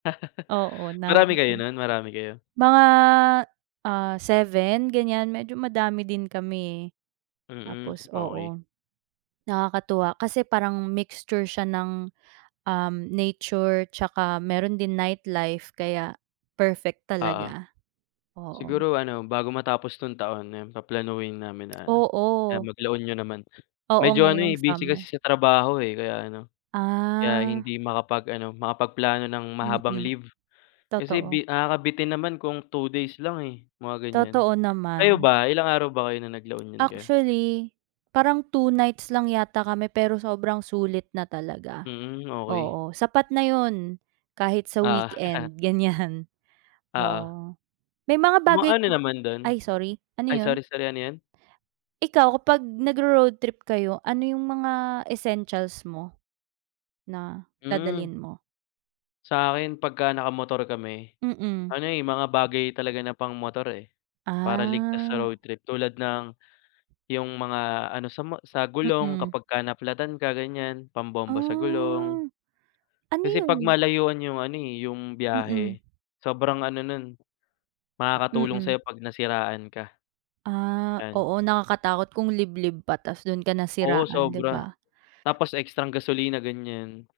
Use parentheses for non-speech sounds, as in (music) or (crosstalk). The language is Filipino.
Oo, (laughs) Marami kayo namate no'n? Marami kayo? mga, ah, 7, ganyan, medyo madami din kami, eh. Mm, Tapos okey. oo. Nakakatuwa, kasi parang mixture siya ng, um, nature tsaka, meron din nightlife, kaya perfect Oo. talaga. Oo. Siguro ano, bago matapos 'tong taon, nem paplanuhin namin na ano, ah, Oo. mag-La Union naman. Oo, Medyo ano ngayong eh, busy kasi summer. sa trabaho, eh, kaya ano, kaya Ah. hindi makapag-ano, makapagplano ng mahabang Mm, leave, kasi totoo. bi nakakabitin naman kung 2 days lang, eh, mga ganyan. Totoo Kayo naman. ba, ilang araw ba kayo no'ng nag-La Union kayo? Actually, parang 2 nights lang yata kami, pero sobrang sulit na talaga. Hmm, okey. Oo. Sapat na 'yon, kahit sa Ah. (laughs) weekend, ganyan, Oo. oo. May mga bagay Ma-ano ka naman do'n? ay sorry, ano Ay, 'yon? sorry, sorry, ano 'yon? Ikaw, kapag nagro-road trip kayo, ano yung mga essentials mo, na Hmm. dadalhin mo? Sa'kin, pagka naka-motor kami Mm. ano, eh, mga bagay talaga na pang-motor, eh, para ligtas sa Ah. road trip. Tulad ng, yung mga ano, sa mo sa gulong Mm. kapag ka na-flat-tan ka, ganyan, pambomba sa gulong. Ah. Ano Kasi, 'pag 'yon? malayuan yung ano eh, yung Mm. biyahe, sobrang ano no'n, makakatulong Mm. sa'yo 'pag nasiraan ka. Ah, Yan. oo. Nakakatakot kung liblib pa, tas do'n ka Oo, nasiraan, 'di sobra. ba? Tapos ekstrang gasolina, ganyan.